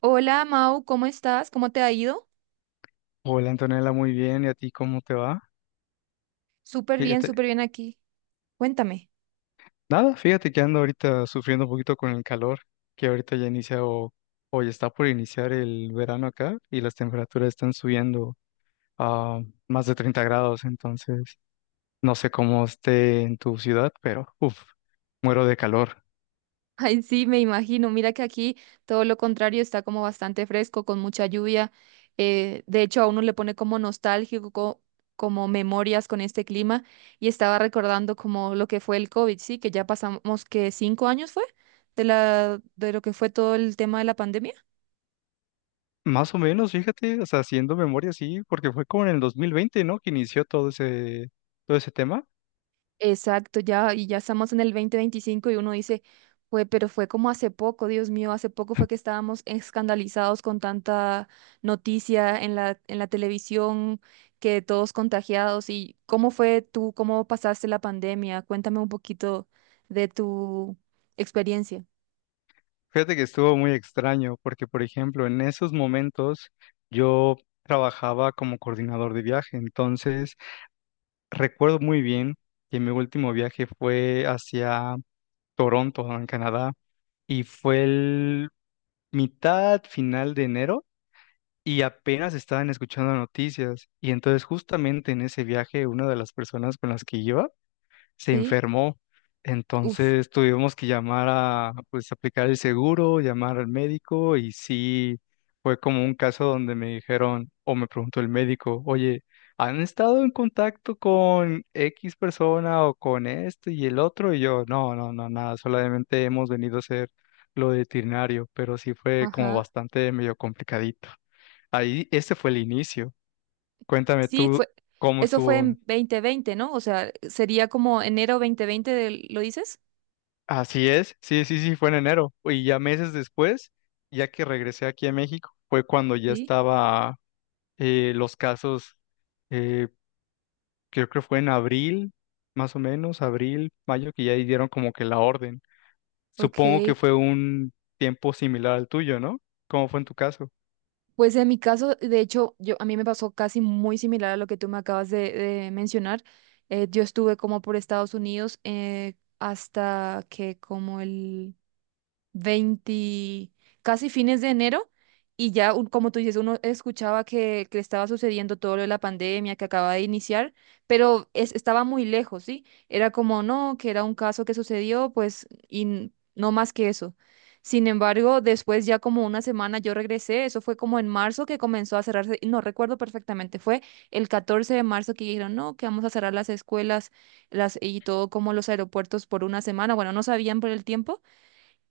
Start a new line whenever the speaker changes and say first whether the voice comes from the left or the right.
right: Hola, Mau, ¿cómo estás? ¿Cómo te ha ido?
left: Hola Antonella, muy bien. ¿Y a ti cómo te va? Fíjate,
right: Súper bien aquí. Cuéntame.
left: nada, fíjate que ando ahorita sufriendo un poquito con el calor, que ahorita ya inicia o ya está por iniciar el verano acá y las temperaturas están subiendo a más de 30 grados, entonces no sé cómo esté en tu ciudad, pero uff, muero de calor.
right: Ay, sí, me imagino. Mira que aquí todo lo contrario está como bastante fresco, con mucha lluvia. De hecho, a uno le pone como nostálgico, como memorias con este clima. Y estaba recordando como lo que fue el COVID, sí, que ya pasamos que 5 años fue de lo que fue todo el tema de la pandemia.
left: Más o menos, fíjate, o sea, haciendo memoria, sí, porque fue como en el 2020, ¿no? Que inició todo ese tema.
right: Exacto, ya, y ya estamos en el 2025 y uno dice, fue, pero fue como hace poco, Dios mío, hace poco fue que estábamos escandalizados con tanta noticia en la televisión, que todos contagiados. ¿Y cómo fue tú, cómo pasaste la pandemia? Cuéntame un poquito de tu experiencia.
left: Fíjate que estuvo muy extraño porque, por ejemplo, en esos momentos yo trabajaba como coordinador de viaje, entonces recuerdo muy bien que mi último viaje fue hacia Toronto, en Canadá, y fue el mitad final de enero y apenas estaban escuchando noticias y entonces justamente en ese viaje una de las personas con las que iba se
right: Sí,
left: enfermó.
right: uf,
left: Entonces tuvimos que llamar a, pues, aplicar el seguro, llamar al médico y sí, fue como un caso donde me dijeron o me preguntó el médico, oye, ¿han estado en contacto con X persona o con esto y el otro? Y yo, no, no, no, nada, solamente hemos venido a hacer lo de veterinario, pero sí fue como
right: ajá.
left: bastante medio complicadito. Ahí, este fue el inicio. Cuéntame
right: Sí,
left: tú cómo
right: eso fue
left: estuvo.
right: en 2020, ¿no? O sea, sería como enero 2020, ¿lo dices?
left: Así es, sí, sí, sí, fue en enero. Y ya meses después, ya que regresé aquí a México, fue cuando ya
right: Sí.
left: estaba los casos, eh, creo que fue en abril, más o menos, abril, mayo, que ya ahí dieron como que la orden. Supongo que
right: Ok.
left: fue un tiempo similar al tuyo, ¿no? ¿Cómo fue en tu caso?
right: Pues en mi caso, de hecho, a mí me pasó casi muy similar a lo que tú me acabas de mencionar. Yo estuve como por Estados Unidos hasta que como el 20, casi fines de enero, y ya, como tú dices, uno escuchaba que estaba sucediendo todo lo de la pandemia que acaba de iniciar, pero estaba muy lejos, ¿sí? Era como, no, que era un caso que sucedió, pues, y no más que eso. Sin embargo, después ya como una semana yo regresé, eso fue como en marzo que comenzó a cerrarse, no recuerdo perfectamente, fue el 14 de marzo que dijeron, no, que vamos a cerrar las escuelas las, y todo como los aeropuertos por una semana, bueno, no sabían por el tiempo,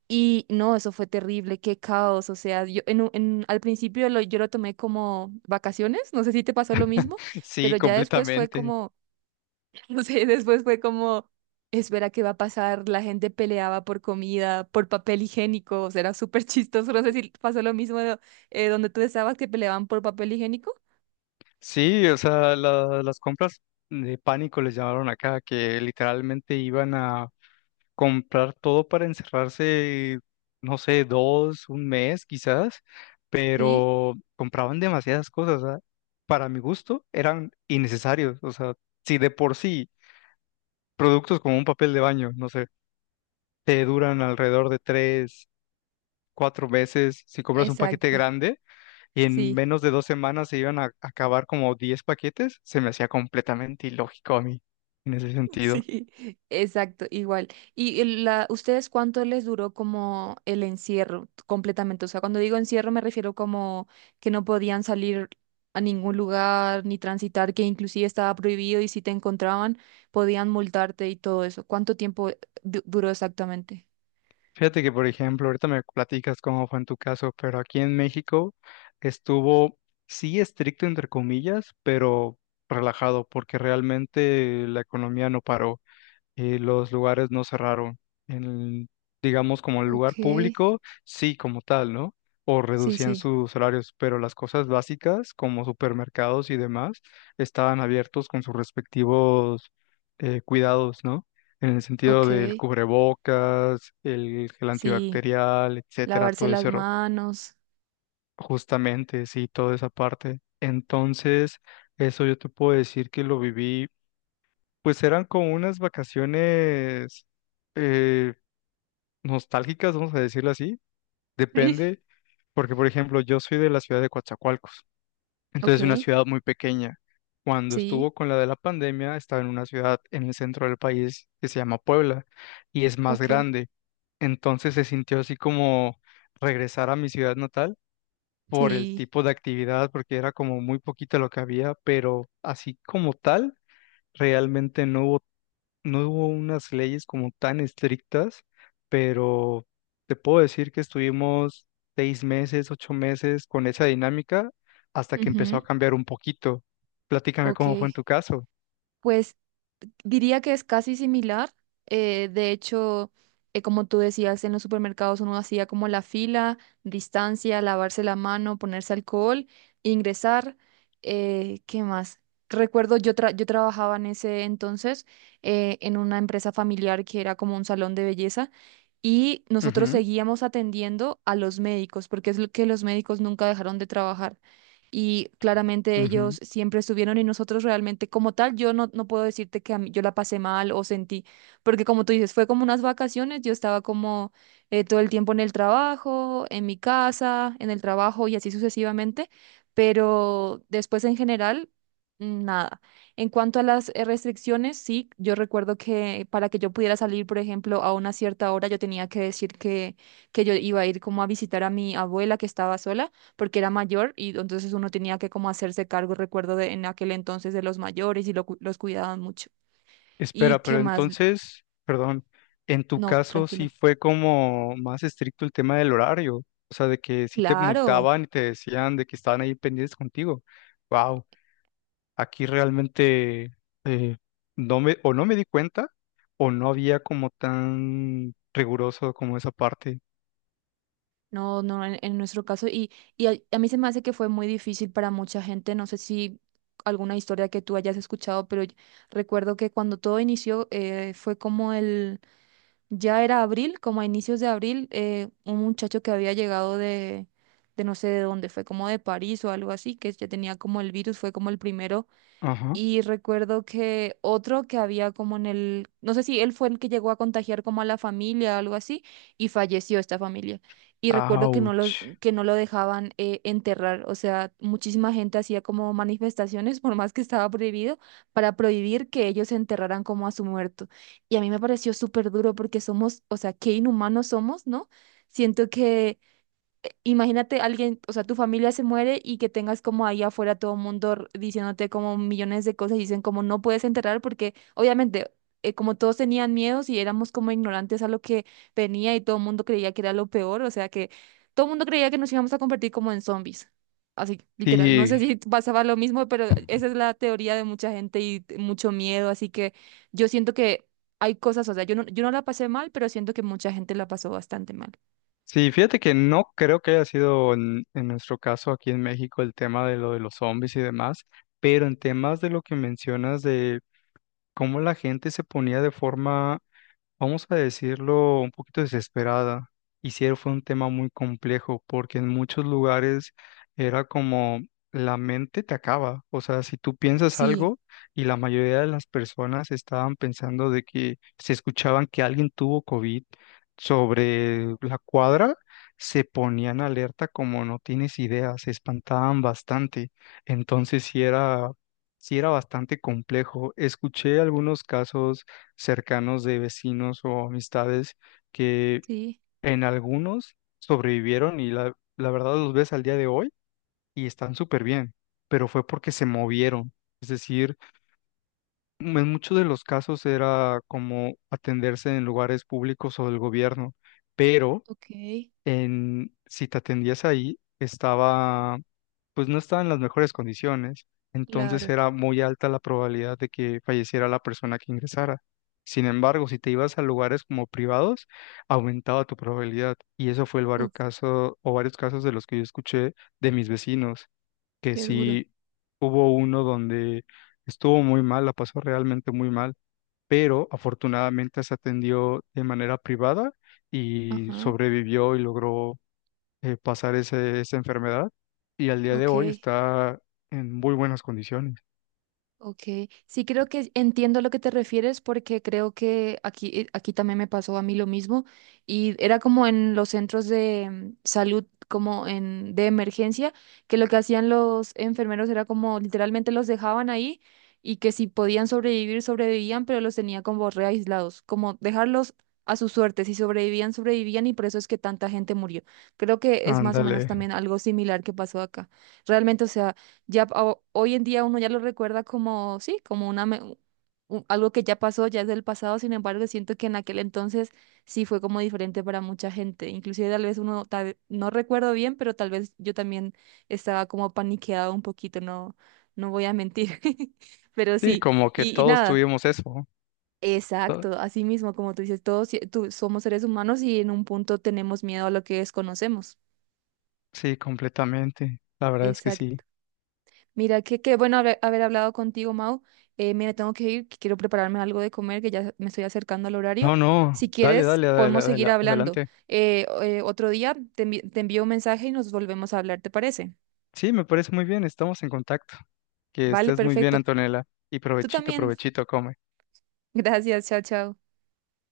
right: y no, eso fue terrible, qué caos. O sea, yo en, un- en- al principio yo lo tomé como vacaciones, no sé si te pasó lo mismo,
left: Sí,
right: pero ya después fue
left: completamente.
right: como, no sé, después fue como, espera, ¿qué va a pasar? La gente peleaba por comida, por papel higiénico, o sea, era súper chistoso. No sé si pasó lo mismo donde tú estabas, que peleaban por papel higiénico.
left: Sí, o sea, las compras de pánico les llamaron acá, que literalmente iban a comprar todo para encerrarse, no sé, dos, un mes quizás,
right: Sí,
left: pero compraban demasiadas cosas, ¿ah? Para mi gusto eran innecesarios, o sea, si de por sí productos como un papel de baño, no sé, te duran alrededor de 3, 4 meses, si compras un paquete
right: exacto.
left: grande y en
right: Sí.
left: menos de 2 semanas se iban a acabar como 10 paquetes, se me hacía completamente ilógico a mí en ese sentido.
right: Sí, exacto, igual. ¿ Ustedes, ¿cuánto les duró como el encierro completamente? O sea, cuando digo encierro me refiero como que no podían salir a ningún lugar ni transitar, que inclusive estaba prohibido y si te encontraban podían multarte y todo eso. ¿Cuánto tiempo duró exactamente?
left: Fíjate que, por ejemplo, ahorita me platicas cómo fue en tu caso, pero aquí en México estuvo, sí, estricto entre comillas, pero relajado, porque realmente la economía no paró y los lugares no cerraron. En, digamos, como el lugar
right: Ok,
left: público, sí, como tal, ¿no? O
right: sí,
left: reducían
right: sí,
left: sus horarios, pero las cosas básicas, como supermercados y demás, estaban abiertos con sus respectivos cuidados, ¿no? En el sentido
right: ok,
left: del cubrebocas, el gel
right: sí,
left: antibacterial, etcétera,
right: lavarse
left: todo
right: las
left: ese
right: manos.
left: justamente, sí, toda esa parte. Entonces, eso yo te puedo decir que lo viví pues eran como unas vacaciones eh, nostálgicas, vamos a decirlo así. Depende, porque por ejemplo, yo soy de la ciudad de Coatzacoalcos,
right: Ok,
left: entonces una ciudad muy pequeña. Cuando estuvo
right: sí,
left: con la de la pandemia, estaba en una ciudad en el centro del país que se llama Puebla y es más
right: ok,
left: grande. Entonces se sintió así como regresar a mi ciudad natal por el
right: sí,
left: tipo de actividad, porque era como muy poquito lo que había, pero así como tal, realmente no hubo unas leyes como tan estrictas, pero te puedo decir que estuvimos 6 meses, 8 meses con esa dinámica hasta que empezó
right: ujú,
left: a cambiar un poquito. Platícame
right: ok.
left: cómo fue en tu caso.
right: Pues diría que es casi similar. De hecho, como tú decías, en los supermercados uno hacía como la fila, distancia, lavarse la mano, ponerse alcohol, ingresar. ¿Qué más? Recuerdo, yo trabajaba en ese entonces en una empresa familiar que era como un salón de belleza y nosotros
left: Ujú,
right: seguíamos atendiendo a los médicos porque es lo que los médicos nunca dejaron de trabajar y claramente
left: ujú.
right: ellos siempre estuvieron y nosotros realmente como tal, yo no, no puedo decirte que yo la pasé mal o sentí, porque como tú dices, fue como unas vacaciones, yo estaba como todo el tiempo en el trabajo, en mi casa, en el trabajo y así sucesivamente, pero después en general, nada. En cuanto a las restricciones, sí, yo recuerdo que para que yo pudiera salir, por ejemplo, a una cierta hora, yo tenía que decir que yo iba a ir como a visitar a mi abuela que estaba sola porque era mayor y entonces uno tenía que como hacerse cargo, recuerdo de, en aquel entonces de los mayores y los cuidaban mucho. ¿Y
left: Espera,
right: qué
left: pero
right: más?
left: entonces, perdón, en tu
right: No,
left: caso sí
right: tranquilo.
left: fue como más estricto el tema del horario, o sea, de que sí te
right: Claro,
left: multaban y te decían de que estaban ahí pendientes contigo. Wow. Aquí realmente eh, no me, o no me di cuenta o no había como tan riguroso como esa parte.
right: no, no, en nuestro caso. Y a mí se me hace que fue muy difícil para mucha gente, no sé si alguna historia que tú hayas escuchado, pero yo recuerdo que cuando todo inició fue como ya era abril, como a inicios de abril, un muchacho que había llegado de no sé de dónde, fue como de París o algo así, que ya tenía como el virus, fue como el primero.
left: Ajá.
right: Y recuerdo que otro que había como en el, no sé si él fue el que llegó a contagiar como a la familia o algo así, y falleció esta familia. Y recuerdo que
left: Ouch.
right: que no lo dejaban enterrar, o sea, muchísima gente hacía como manifestaciones, por más que estaba prohibido, para prohibir que ellos enterraran como a su muerto. Y a mí me pareció súper duro porque somos, o sea, qué inhumanos somos, ¿no? Siento. Imagínate alguien, o sea, tu familia se muere y que tengas como ahí afuera todo el mundo diciéndote como millones de cosas y dicen como no puedes enterrar porque obviamente como todos tenían miedos y éramos como ignorantes a lo que venía y todo el mundo creía que era lo peor, o sea que todo el mundo creía que nos íbamos a convertir como en zombies. Así, literal. No sé
left: Sí,
right: si pasaba lo mismo, pero esa es la teoría de mucha gente y mucho miedo, así que yo siento que hay cosas, o sea, yo no la pasé mal, pero siento que mucha gente la pasó bastante mal.
left: sí, fíjate que no creo que haya sido en nuestro caso aquí en México el tema de lo de los zombies y demás, pero en temas de lo que mencionas de cómo la gente se ponía de forma vamos a decirlo, un poquito desesperada. Y sí fue un tema muy complejo porque en muchos lugares era como la mente te acaba. O sea, si tú piensas
right: Sí,
left: algo y la mayoría de las personas estaban pensando de que se escuchaban que alguien tuvo COVID sobre la cuadra, se ponían alerta como no tienes idea, se espantaban bastante. Entonces sí era bastante complejo. Escuché algunos casos cercanos de vecinos o amistades que
right: sí.
left: en algunos sobrevivieron y la verdad los ves al día de hoy y están súper bien, pero fue porque se movieron. Es decir, en muchos de los casos era como atenderse en lugares públicos o del gobierno, pero
right: Ok,
left: si te atendías ahí, estaba, pues no estaba en las mejores condiciones, entonces
right: claro.
left: era muy alta la probabilidad de que falleciera la persona que ingresara. Sin embargo, si te ibas a lugares como privados, aumentaba tu probabilidad. Y eso fue el varios
right: Uf,
left: casos, o varios casos de los que yo escuché de mis vecinos, que
right: qué duro.
left: sí hubo uno donde estuvo muy mal, la pasó realmente muy mal, pero afortunadamente se atendió de manera privada y
right: Ajá,
left: sobrevivió y logró pasar esa enfermedad y al día de hoy
right: ok.
left: está en muy buenas condiciones.
right: Ok, sí creo que entiendo a lo que te refieres porque creo que aquí, aquí también me pasó a mí lo mismo y era como en los centros de salud como en de emergencia que lo que hacían los enfermeros era como literalmente los dejaban ahí y que si podían sobrevivir sobrevivían pero los tenía como re aislados, como dejarlos a su suerte, si sobrevivían sobrevivían y por eso es que tanta gente murió. Creo que es más o
left: Ándale.
right: menos también algo similar que pasó acá. Realmente, o sea... Ya hoy en día uno ya lo recuerda como, sí, como una algo que ya pasó, ya es del pasado, sin embargo, siento que en aquel entonces sí fue como diferente para mucha gente. Inclusive tal vez uno, no recuerdo bien, pero tal vez yo también estaba como paniqueada un poquito, no, no voy a mentir. Pero
left: Sí,
right: sí,
left: como que
right: y
left: todos
right: nada.
left: tuvimos eso, ¿no? To-
right: Exacto, así mismo, como tú dices, todos somos seres humanos y en un punto tenemos miedo a lo que desconocemos.
left: Sí, completamente. La verdad es que sí.
right: Exacto. Mira, que qué bueno haber hablado contigo, Mau. Mira, tengo que ir, que quiero prepararme algo de comer, que ya me estoy acercando al horario.
left: No, no.
right: Si
left: Dale,
right: quieres,
left: dale,
right: podemos seguir hablando.
left: adelante.
right: Otro día te envío un mensaje y nos volvemos a hablar, ¿te parece?
left: Sí, me parece muy bien. Estamos en contacto. Que
right: Vale,
left: estés muy bien,
right: perfecto.
left: Antonella. Y
right: Tú
left: provechito,
right: también.
left: provechito, come.
right: Gracias, chao, chao.